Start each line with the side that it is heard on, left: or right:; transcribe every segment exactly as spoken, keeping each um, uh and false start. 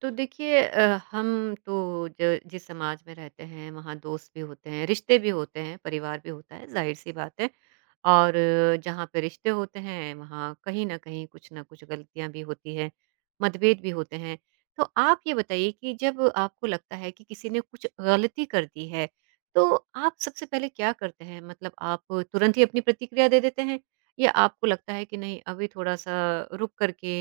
right: तो देखिए अ, हम तो ज जिस समाज में रहते हैं, वहाँ दोस्त भी होते हैं, रिश्ते भी होते हैं, परिवार भी होता है, ज़ाहिर-सी बात है। और अ, जहाँ पे रिश्ते होते हैं, वहाँ कहीं न कहीं कुछ न कुछ गलतियाँ भी होती हैं, मतभेद भी होते हैं। तो आप ये बताइए कि जब आपको लगता है कि किसी ने कुछ गलती कर दी है, तो आप सबसे पहले क्या करते हैं? मतलब आप तुरंत ही अपनी प्रतिक्रिया दे देते हैं या आपको लगता है कि नहीं, अभी थोड़ा-सा रुक कर के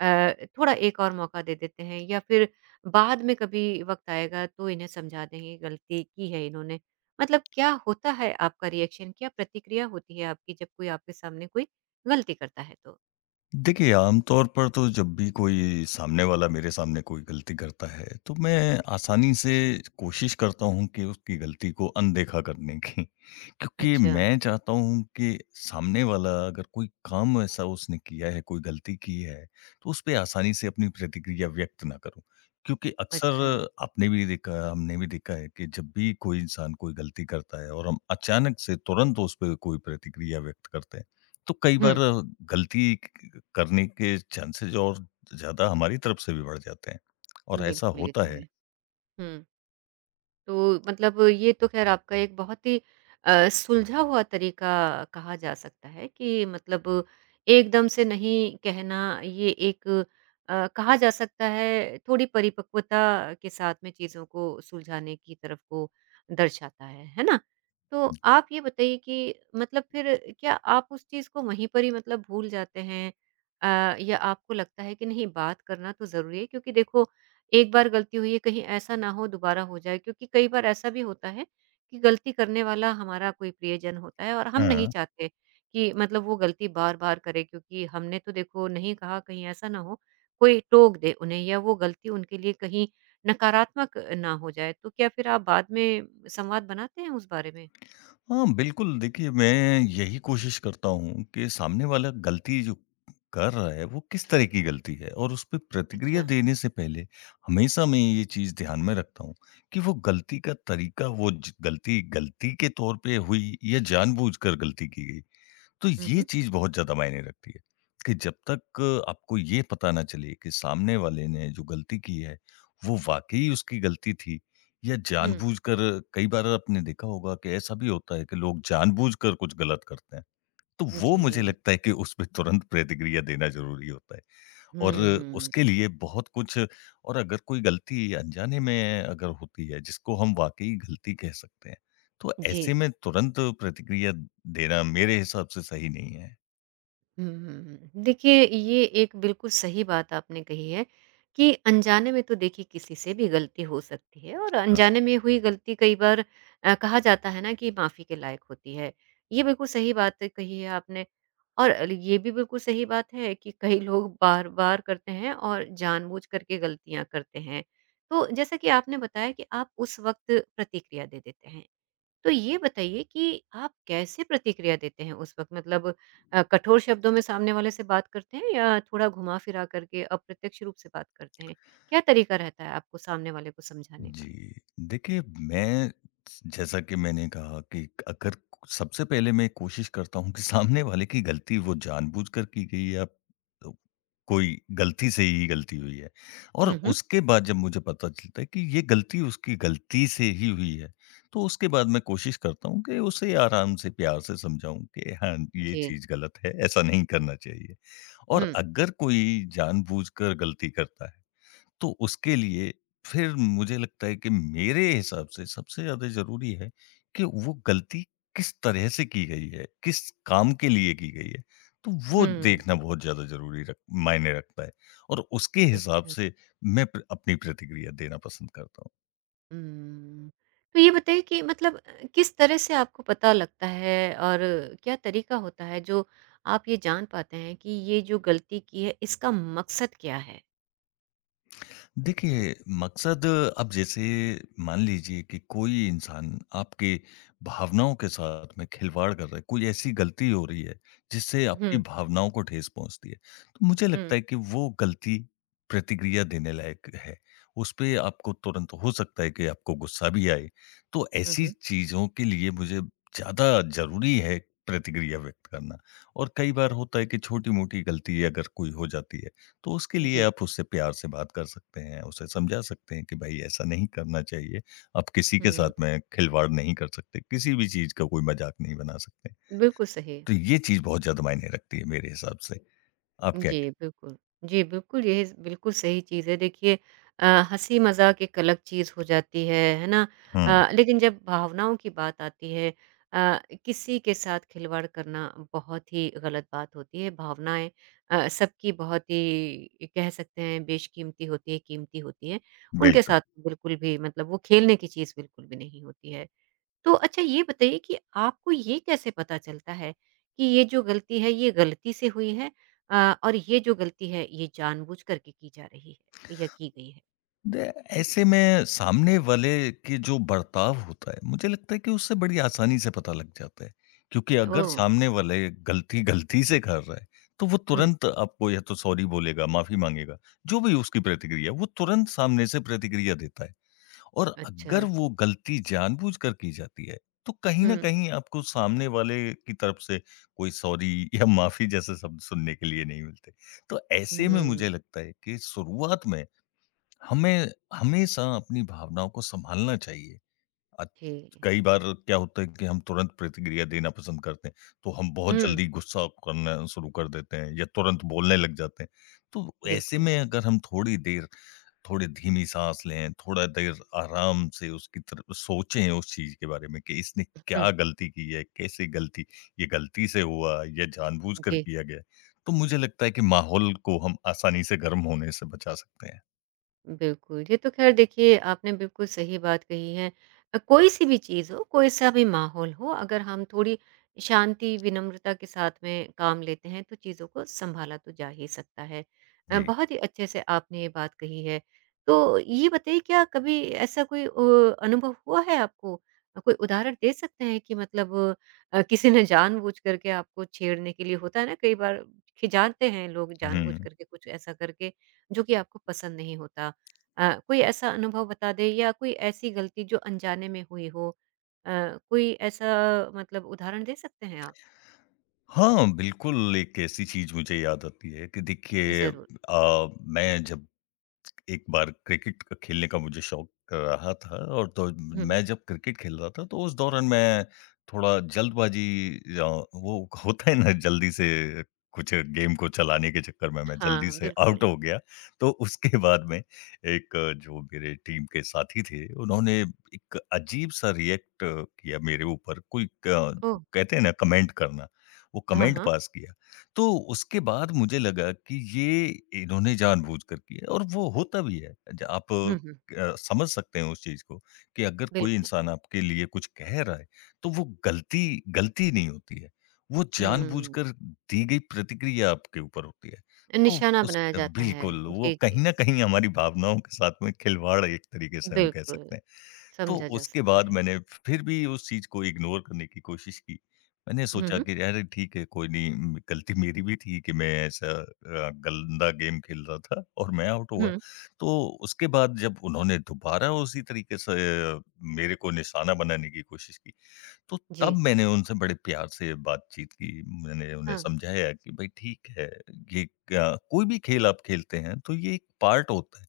right: अ, थोड़ा एक और मौका दे देते हैं या फिर बाद में कभी वक़्त आएगा तो इन्हें समझा देंगे गलती की है इन्होंने। मतलब क्या होता है आपका रिएक्शन, क्या प्रतिक्रिया होती है आपकी जब कोई आपके सामने कोई गलती करता है तो?
left: देखिए, आमतौर पर तो जब भी कोई सामने वाला मेरे सामने कोई गलती करता है, तो मैं आसानी से कोशिश करता हूँ कि उसकी गलती को अनदेखा करने की। क्योंकि
right: अच्छा,
left: मैं चाहता हूँ कि सामने वाला अगर कोई काम ऐसा उसने किया है, कोई गलती की है, तो उसपे आसानी से अपनी प्रतिक्रिया व्यक्त ना करूँ। क्योंकि
right: अच्छा।
left: अक्सर आपने भी देखा, हमने भी देखा है कि जब भी कोई इंसान कोई गलती करता है और हम अचानक से तुरंत उस पे कोई प्रतिक्रिया व्यक्त करते हैं, तो कई बार
right: हुँ,
left: गलती क करने के चांसेज़ और ज़्यादा हमारी तरफ से भी बढ़ जाते हैं और ऐसा
right: बिल्कुल ये
left: होता
right: तो है।
left: है।
right: हुँ। तो मतलब ये तो ख़ैर आपका एक बहुत ही अ, सुलझा हुआ तरीका कहा जा सकता है कि मतलब एकदम से नहीं कहना ये एक अ, कहा जा सकता है थोड़ी परिपक्वता के साथ में चीज़ों को सुलझाने की तरफ को दर्शाता है, है ना? तो आप ये बताइए कि मतलब फिर क्या आप उस चीज़ को वहीं पर ही मतलब भूल जाते हैं? अ, या आपको लगता है कि नहीं बात करना तो ज़रूरी है क्योंकि देखो एक बार गलती हुई है कहीं ऐसा ना हो दोबारा हो जाए क्योंकि कई बार ऐसा भी होता है कि गलती करने वाला हमारा कोई प्रियजन होता है और हम नहीं
left: हाँ।
right: चाहते कि मतलब वो गलती बार बार करे क्योंकि हमने तो देखो नहीं कहा कहीं ऐसा ना हो कोई टोक दे उन्हें या वो गलती उनके लिए कहीं नकारात्मक ना हो जाए तो क्या फिर आप बाद में संवाद बनाते हैं उस बारे में
left: हाँ, बिल्कुल। देखिए, मैं यही कोशिश करता हूँ कि सामने वाला गलती जो कर रहा है, वो किस तरह की गलती है, और उसपे प्रतिक्रिया
right: अच्छा
left: देने से पहले हमेशा मैं ये चीज़ ध्यान में रखता हूँ कि वो गलती का तरीका, वो ज गलती, गलती के तौर पे हुई या जानबूझकर गलती की गई। तो ये
right: हम्म
left: चीज़ बहुत ज़्यादा मायने रखती है कि जब तक आपको ये पता ना चले कि सामने वाले ने जो गलती की है, वो वाक़ई उसकी गलती थी या
right: हम्म
left: जानबूझकर। कई बार आपने देखा होगा कि ऐसा भी होता है कि लोग जानबूझकर कुछ गलत करते हैं। तो वो मुझे
right: जी
left: लगता है कि उसपे तुरंत प्रतिक्रिया देना ज़रूरी होता है। और
right: हम्म
left: उसके लिए बहुत कुछ। और अगर कोई गलती अनजाने में अगर होती है, जिसको हम वाक़ई गलती कह सकते हैं, तो
right: जी
left: ऐसे में तुरंत प्रतिक्रिया देना मेरे हिसाब से सही नहीं है।
right: हम्म, देखिए ये एक बिल्कुल सही बात आपने कही है कि अनजाने में तो देखिए किसी से भी गलती हो सकती है और अनजाने में हुई गलती कई बार अ, कहा जाता है ना कि माफी के लायक होती है ये बिल्कुल सही बात कही है आपने और ये भी बिल्कुल सही बात है कि कई लोग बार बार करते हैं और जानबूझ करके गलतियां करते हैं तो जैसा कि आपने बताया कि आप उस वक्त प्रतिक्रिया दे देते हैं तो ये बताइए कि आप कैसे प्रतिक्रिया देते हैं उस वक़्त? मतलब अ, कठोर शब्दों में सामने वाले से बात करते हैं या थोड़ा घुमा-फिरा करके अप्रत्यक्ष रूप से बात करते हैं? क्या तरीका रहता है आपको सामने वाले को समझाने का?
left: जी। देखिए, मैं जैसा कि मैंने कहा कि अगर सबसे पहले मैं कोशिश करता हूँ कि सामने वाले की गलती वो जानबूझकर की गई है या अ, कोई गलती से ही गलती हुई है, और
right: हुँ, हुँ।
left: उसके बाद जब मुझे पता चलता है कि ये गलती उसकी गलती से ही हुई है, तो उसके बाद मैं कोशिश करता हूँ कि उसे आराम से प्यार से समझाऊँ कि हाँ, ये
right: जी।
left: चीज़ गलत है, ऐसा नहीं करना चाहिए। और
right: हुँ।
left: अगर कोई जानबूझकर गलती करता है, तो उसके लिए फिर मुझे लगता है कि मेरे हिसाब से सबसे ज़्यादा ज़रूरी है कि वो गलती किस तरह से की गई है, किस काम के लिए की गई है। तो वो
right: हुँ।
left: देखना बहुत ज़्यादा ज़रूरी रख मायने रखता है, और उसके हिसाब
right: अच्छा।
left: से मैं प्र अपनी प्रतिक्रिया देना पसंद करता हूँ।
right: हुँ। तो ये बताइए कि मतलब अ, किस तरह से आपको पता लगता है और क्या तरीका होता है जो आप ये जान पाते हैं कि ये जो गलती की है इसका मकसद क्या है?
left: देखिए, मकसद अब जैसे, मान लीजिए कि कोई इंसान आपके भावनाओं के साथ में खिलवाड़ कर रहा है, कोई ऐसी गलती हो रही है, जिससे आपकी
right: हुँ।
left: भावनाओं को ठेस पहुँचती है। तो मुझे
right: हुँ।
left: लगता है कि वो गलती प्रतिक्रिया देने लायक है। उसपे आपको तुरंत, हो सकता है कि आपको गुस्सा भी आए। तो
right: हुँ,
left: ऐसी
right: हुँ।
left: चीज़ों के लिए मुझे ज़्यादा ज़रूरी है प्रतिक्रिया व्यक्त करना। और कई बार होता है कि छोटी-मोटी गलती अगर कोई हो जाती है, तो उसके लिए
right: जी।
left: आप उससे प्यार से बात कर सकते हैं, उसे समझा सकते हैं कि भाई, ऐसा नहीं करना चाहिए। आप किसी के साथ
right: हुँ।
left: में खिलवाड़ नहीं कर सकते, किसी भी चीज़ का कोई मज़ाक नहीं बना सकते।
right: बिल्कुल सही।
left: तो ये चीज़ बहुत ज़्यादा मायने रखती है मेरे हिसाब से। आप क्या
right: जी, बिल्कुल। जी, बिल्कुल, यही स बिल्कुल सही चीज़ है। देखिए अ, हँसी-मज़ाक एक अलग चीज़ हो जाती है, है ना?
left: हुँ,
right: अ, लेकिन जब भावनाओं की बात आती है अ, किसी के साथ खिलवाड़ करना बहुत ही गलत बात होती है। भावनाएँ अ, सबकी बहुत ही कह सकते हैं बेशकीमती होती है, कीमती होती है। उनके
left: बिल्कुल।
right: साथ बिल्कुल भी मतलब वो खेलने की चीज़ बिल्कुल भी नहीं होती है। तो अच्छा ये बताइए कि आपको ये कैसे पता चलता है कि ये जो गलती है ये गलती से हुई है अ, और ये जो गलती है ये जानबूझ करके की जा रही है या की गई है?
left: दे- ऐसे में सामने वाले के जो बर्ताव होता है, मुझे लगता है कि उससे बड़ी आसानी से पता लग जाता है, क्योंकि अगर
right: ओह!
left: सामने वाले गलती गलती से कर रहा है, तो वो
right: हुँ,
left: तुरंत आपको या तो सॉरी बोलेगा, माफी मांगेगा। जो भी उसकी प्रतिक्रिया, वो तुरंत सामने से प्रतिक्रिया देता है। और
right: अच्छा।
left: अगर वो गलती जानबूझकर की जाती है, तो कहीं ना
right: हुँ,
left: कहीं आपको सामने वाले की तरफ से कोई सॉरी या माफी जैसे शब्द सुनने के लिए नहीं मिलते। तो ऐसे में मुझे
right: हुँ,
left: लगता है कि शुरुआत में हमें हमेशा अपनी भावनाओं को संभालना चाहिए। अ,
right: जी।
left: कई बार क्या होता है कि हम तुरंत प्रतिक्रिया देना पसंद करते हैं, तो हम बहुत
right: हुँ,
left: जल्दी गुस्सा करना शुरू कर देते हैं या तुरंत बोलने लग जाते हैं। तो ऐसे
right: बिल्कुल।
left: में अगर हम थोड़ी देर, थोड़ी धीमी साँस लें, थोड़ा देर आराम से उसकी तरफ सोचें उस चीज़ के बारे में कि इसने क्या
right: हुँ,
left: गलती की है? कैसे गलती, ये गलती से हुआ या जानबूझकर
right: जी।
left: किया गया है? तो मुझे लगता है कि माहौल को हम आसानी से गर्म होने से बचा सकते हैं।
right: बिल्कुल, ये तो ख़ैर देखिए आपने बिल्कुल सही बात कही है। अ, कोई-सी भी चीज़ हो, कोई-सा भी माहौल हो, अगर हम थोड़ी शांति, विनम्रता के साथ में काम लेते हैं, तो चीज़ों को सँभाला तो जा ही सकता है। अ,
left: जी।
right: बहुत ही अच्छे से आपने ये बात कही है। तो ये बताइए क्या कभी ऐसा कोई अ, अनुभव हुआ है आपको? अ, कोई उदाहरण दे सकते हैं कि मतलब अ, किसी ने जानबूझ कर के आपको छेड़ने के लिए होता है ना कई बार खिजाते हैं लोग जानबूझ
left: हुँ।
right: कर के कुछ ऐसा करके, जो कि आपको पसंद नहीं होता। अ, कोई ऐसा अनुभव बता दें या कोई ऐसी गलती जो अनजाने में हुई हो अ, कोई ऐसा मतलब उदाहरण दे सकते हैं आप?
left: हाँ, बिल्कुल। एक ऐसी चीज़ मुझे याद आती है कि देखिए,
right: ज़रूर।
left: अ, मैं जब एक बार क्रिकेट का- खेलने का मुझे शौक रहा था, और तो
right: हुँ।
left: मैं जब क्रिकेट खेल रहा था, तो उस दौरान मैं थोड़ा जल्दबाजी, अ, वो होता है ना, जल्दी से कुछ गेम को चलाने के चक्कर में मैं जल्दी
right: हाँ,
left: से
right: बिल्कुल।
left: आउट हो गया। तो उसके बाद में एक, जो मेरे टीम के साथी थे, उन्होंने एक अजीब-सा रिएक्ट किया मेरे ऊपर। कोई क जो
right: ओह!
left: कहते हैं ना कमेंट करना, वो
right: हाँ,
left: कमेंट
right: हाँ।
left: पास किया। तो उसके बाद मुझे लगा कि ये, इन्होंने जानबूझकर किया है, और वो होता भी है। ज आप
right: हुँ, हुँ।
left: अ, समझ सकते हैं उस चीज़ को, कि अगर कोई
right: बिल्कुल।
left: इंसान आपके लिए कुछ कह रहा है, तो वो गलती गलती नहीं होती है। वो
right: हुँ,
left: जानबूझकर दी गई प्रतिक्रिया आपके ऊपर होती है। तो
right: निशाना
left: उस,
right: बनाया जाता है।
left: बिल्कुल, वो
right: जी, जी।
left: कहीं न कहीं हमारी भावनाओं के साथ में खिलवाड़ है, एक तरीके से हम कह
right: बिल्कुल,
left: सकते हैं। तो
right: समझा जा
left: उसके
right: सकता
left: बाद
right: है।
left: मैंने फिर भी उस चीज़ को इग्नोर करने की कोशिश की। मैंने
right: हुँ,
left: सोचा
right: हुँ।
left: कि अरे ठीक है, कोई नहीं। उम, गलती मेरी भी थी कि मैं ऐसा अ, गंदा गेम खेल रहा था और मैं आउट हुआ।
right: हुँ,
left: तो उसके बाद जब उन्होंने दोबारा उसी तरीके से अ, मेरे को निशाना बनाने की कोशिश की, तो
right: जी।
left: तब मैंने उनसे बड़े प्यार से बातचीत की। मैंने उन्हें
right: हाँ,
left: समझाया कि भाई ठीक है, ये क कोई भी खेल आप खेलते हैं, तो ये एक पार्ट होता है।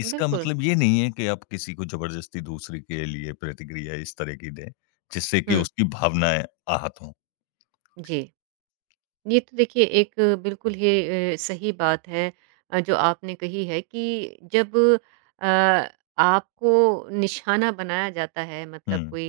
left: इसका
right: बिल्कुल।
left: मतलब ये नहीं है कि आप किसी को ज़बरदस्ती दूसरे के लिए प्रतिक्रिया इस तरह की दें, जिससे कि
right: हुँ,
left: उसकी भावनाएँ आहत हों।
right: जी। ये तो देखिए एक बिल्कुल ही अ, सही बात है अ, जो आपने कही है कि जब अ, आपको निशाना बनाया जाता है मतलब
left: हुँ,
right: कोई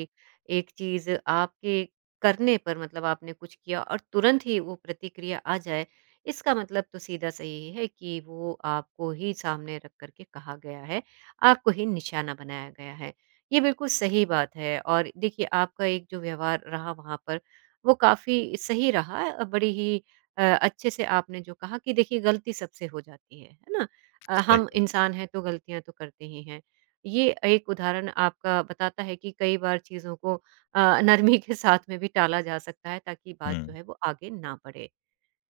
right: एक चीज़ आपके करने पर मतलब आपने कुछ किया और तुरंत ही वो प्रतिक्रिया आ जाए, इसका मतलब तो सीधा सही है कि वो आपको ही सामने रख कर के कहा गया है, आपको ही निशाना बनाया गया है। ये बिल्कुल सही बात है और देखिए आपका एक जो व्यवहार रहा वहाँ पर वो काफ़ी सही रहा अ, बड़ी ही अ, अच्छे से आपने जो कहा कि देखिए गलती सबसे हो जाती है, है ना? अ,
left: सही
right: हम
left: बात।
right: इंसान हैं तो गलतियाँ तो करते ही हैं। ये एक उदाहरण आपका बताता है कि कई बार चीज़ों को अ, नरमी के साथ में भी टाला जा सकता है ताकि
left: हुँ।
right: बात जो है वो आगे ना बढ़े।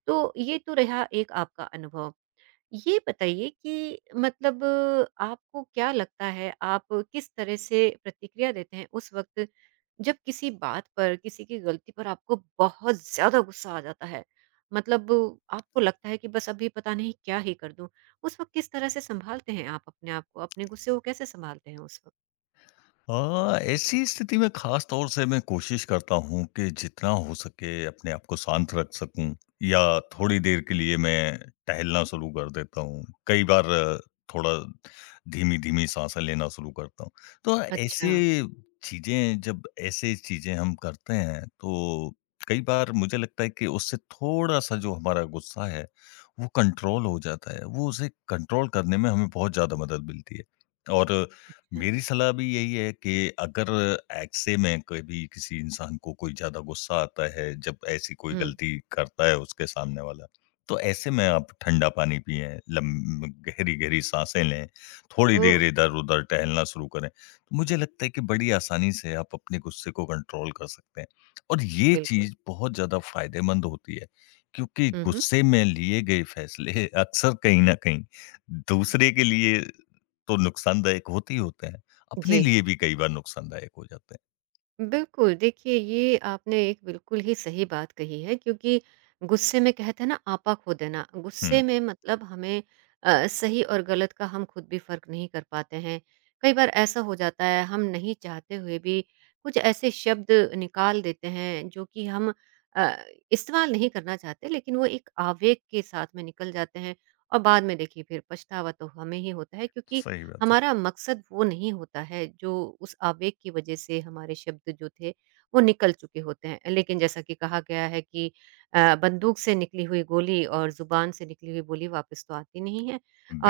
right: तो ये तो रहा एक आपका अनुभव। ये बताइए कि मतलब आपको क्या लगता है, आप किस तरह से प्रतिक्रिया देते हैं उस वक़्त, जब किसी बात पर, किसी की गलती पर आपको बहुत ज़्यादा गुस्सा आ जाता है? मतलब आपको लगता है कि बस अभी पता नहीं क्या ही कर दूँ? उस वक़्त किस तरह से सँभालते हैं आप अपने आप को? अपने गुस्से को कैसे सँभालते हैं उस वक़्त?
left: हाँ, ऐसी स्थिति में खास तौर से मैं कोशिश करता हूँ कि जितना हो सके अपने आप को शांत रख सकूँ, या थोड़ी देर के लिए मैं टहलना शुरू कर देता हूँ। कई बार अ, थोड़ा धीमी-धीमी साँसें लेना शुरू करता हूँ। तो
right: अच्छा।
left: ऐसे चीज़ें जब ऐसे चीज़ें हम करते हैं, तो कई बार मुझे लगता है कि उससे थोड़ा-सा जो हमारा गुस्सा है, वो कंट्रोल हो जाता है। वो उसे कंट्रोल करने में हमें बहुत ज़्यादा मदद मिलती है। और
right: अच्छा।
left: मेरी सलाह भी यही है कि अगर ऐसे में कभी किसी इंसान को कोई ज़्यादा गुस्सा आता है, जब ऐसी कोई
right: हुँ।
left: गलती करता है उसके सामने वाला, तो ऐसे में आप ठंडा पानी पिएँ, लम गहरी-गहरी साँसें लें, थोड़ी
right: ओह!
left: देर इधर-उधर टहलना शुरू करें। तो मुझे लगता है कि बड़ी आसानी से आप अपने गुस्से को कंट्रोल कर सकते हैं, और ये
right: बिल्कुल।
left: चीज़ बहुत ज़्यादा फ़ायदेमंद होती है, क्योंकि
right: हुँ, हुँ।
left: गुस्से में लिए गए फैसले अक्सर कहीं न कहीं दूसरे के लिए तो नुकसानदायक होते ही होते हैं। अपने
right: जी।
left: लिए भी कई बार नुकसानदायक हो जाते हैं।
right: बिल्कुल, देखिए ये आपने एक बिल्कुल ही सही बात कही है क्योंकि गुस्से में कहते हैं ना आपा खो देना,
left: हुँ,
right: गुस्से में मतलब हमें अ, सही और गलत का हम खुद भी फ़र्क नहीं कर पाते हैं। कई बार ऐसा हो जाता है हम नहीं चाहते हुए भी कुछ ऐसे शब्द निकाल देते हैं जो कि हम अ, इस्तेमाल नहीं करना चाहते लेकिन वो एक आवेग के साथ में निकल जाते हैं और बाद में देखिए फिर पछतावा तो हमें ही होता है क्योंकि
left: सही बात है।
right: हमारा मकसद वो नहीं होता है जो उस आवेग की वजह से हमारे शब्द जो थे वो निकल चुके होते हैं लेकिन जैसा कि कहा गया है कि अ, बंदूक से निकली हुई गोली और ज़ुबान से निकली हुई बोली वापस तो आती नहीं है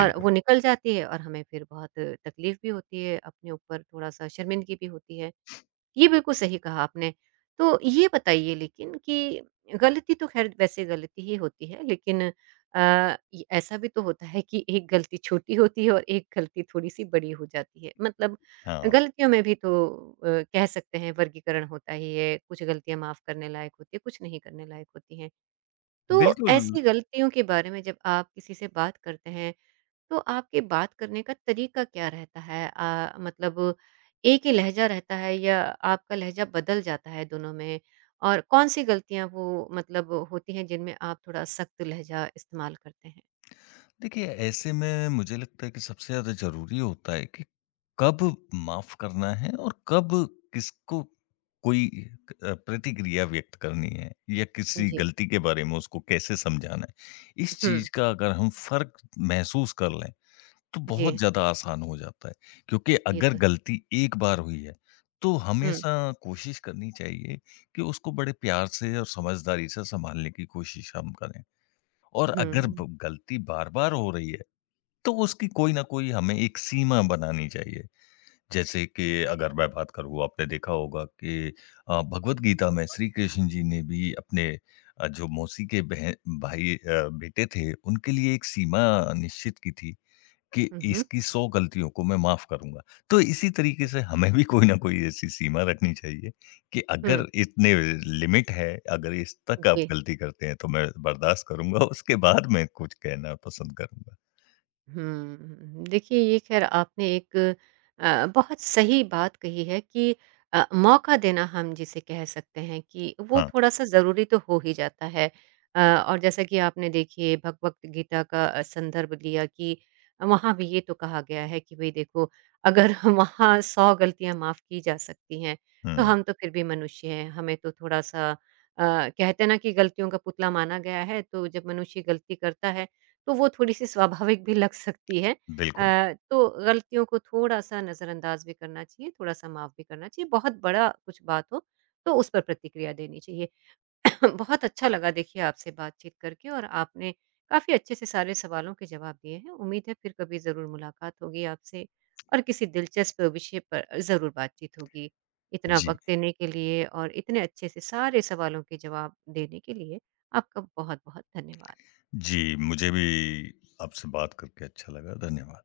right: और वो निकल जाती है और हमें फिर बहुत तकलीफ़ भी होती है अपने ऊपर थोड़ा सा शर्मिंदगी भी होती है ये बिल्कुल सही कहा आपने। तो ये बताइए लेकिन कि गलती तो ख़ैर वैसे गलती ही होती है लेकिन अ, ये ऐसा भी तो होता है कि एक गलती छोटी होती है और एक गलती थोड़ी-सी बड़ी हो जाती है। मतलब
left: हाँ,
right: गलतियों में भी तो अ, कह सकते हैं वर्गीकरण होता ही है, कुछ गलतियाँ माफ़ करने लायक होती हैं, कुछ नहीं करने लायक होती हैं। तो
left: बिल्कुल।
right: ऐसी गलतियों के बारे में जब आप किसी से बात करते हैं तो आपके बात करने का तरीका क्या रहता है? अ, मतलब एक ही लहज़ा रहता है या आपका लहज़ा बदल जाता है दोनों में? और कौन-सी गलतियाँ वो मतलब होती हैं जिनमें आप थोड़ा सख्त लहज़ा इस्तेमाल करते हैं?
left: देखिए, ऐसे में मुझे लगता है कि सबसे ज़्यादा ज़रूरी होता है कि कब माफ़ करना है और कब किसको कोई क अ, प्रतिक्रिया व्यक्त करनी है, या किसी
right: जी।
left: गलती के बारे में उसको कैसे समझाना है। इस
right: हुँ,
left: चीज़ का अगर हम फ़र्क महसूस कर लें, तो बहुत
right: जी,
left: ज़्यादा आसान हो जाता है, क्योंकि
right: ये
left: अगर
right: तो है।
left: गलती एक बार हुई है, तो
right: हुँ,
left: हमेशा कोशिश करनी चाहिए कि उसको बड़े प्यार से और समझदारी से सँभालने की कोशिश हम करें। और अगर
right: हुँ।
left: ब गलती बार-बार हो रही है, तो उसकी कोई न कोई हमें एक सीमा बनानी चाहिए। जैसे कि अगर मैं बात करूँ, आपने देखा होगा कि अ, भगवद गीता में श्री कृष्ण जी ने भी अपने, अ, जो मौसी के बहन भाई अ, बेटे थे, उनके लिए एक सीमा निश्चित की थी कि
right: हुँ, हुँ।
left: इसकी सौ गलतियों को मैं माफ़ करूँगा। तो इसी तरीके से
right: अच्छा।
left: हमें भी कोई न कोई ऐसी सीमा रखनी चाहिए कि
right: हुँ,
left: अगर इतने लिमिट है, अगर इस तक आप
right: जी।
left: गलती करते हैं, तो मैं बर्दाश्त करूँगा, उसके बाद मैं कुछ कहना पसंद करूँगा।
right: हम्म, देखिए ये ख़ैर आपने एक अ, बहुत सही बात कही है कि अ, मौका देना हम जिसे कह सकते हैं कि वो
left: हाँ।
right: थोड़ा-सा ज़रूरी तो हो ही जाता है। अ, और जैसा कि आपने देखिए भगवत गीता का अ, संदर्भ लिया कि वहाँ भी ये तो कहा गया है कि भई देखो अगर वहाँ सौ गलतियाँ माफ़ की जा सकती हैं, तो
left: हुँ,
right: हम तो फिर भी मनुष्य हैं, हमें तो थोड़ा-सा अ, कहते हैं ना कि गलतियों का पुतला माना गया है, तो जब मनुष्य गलती करता है तो वो थोड़ी-सी स्वाभाविक भी लग सकती है।
left: बिल्कुल।
right: अ, तो गलतियों को थोड़ा-सा नज़रअंदाज भी करना चाहिए, थोड़ा-सा माफ़ भी करना चाहिए, बहुत बड़ा कुछ बात हो तो उस पर प्रतिक्रिया देनी चाहिए। बहुत अच्छा लगा देखिए आपसे बातचीत करके और आपने काफ़ी अच्छे से सारे सवालों के जवाब दिए हैं। उम्मीद है फिर कभी ज़रूर मुलाकात होगी आपसे और किसी दिलचस्प विषय पर ज़रूर बातचीत होगी। इतना
left: जी,
right: वक़्त देने के लिए और इतने अच्छे से सारे सवालों के जवाब देने के लिए आपका बहुत-बहुत धन्यवाद।
left: जी, मुझे भी आपसे बात करके अच्छा लगा। धन्यवाद।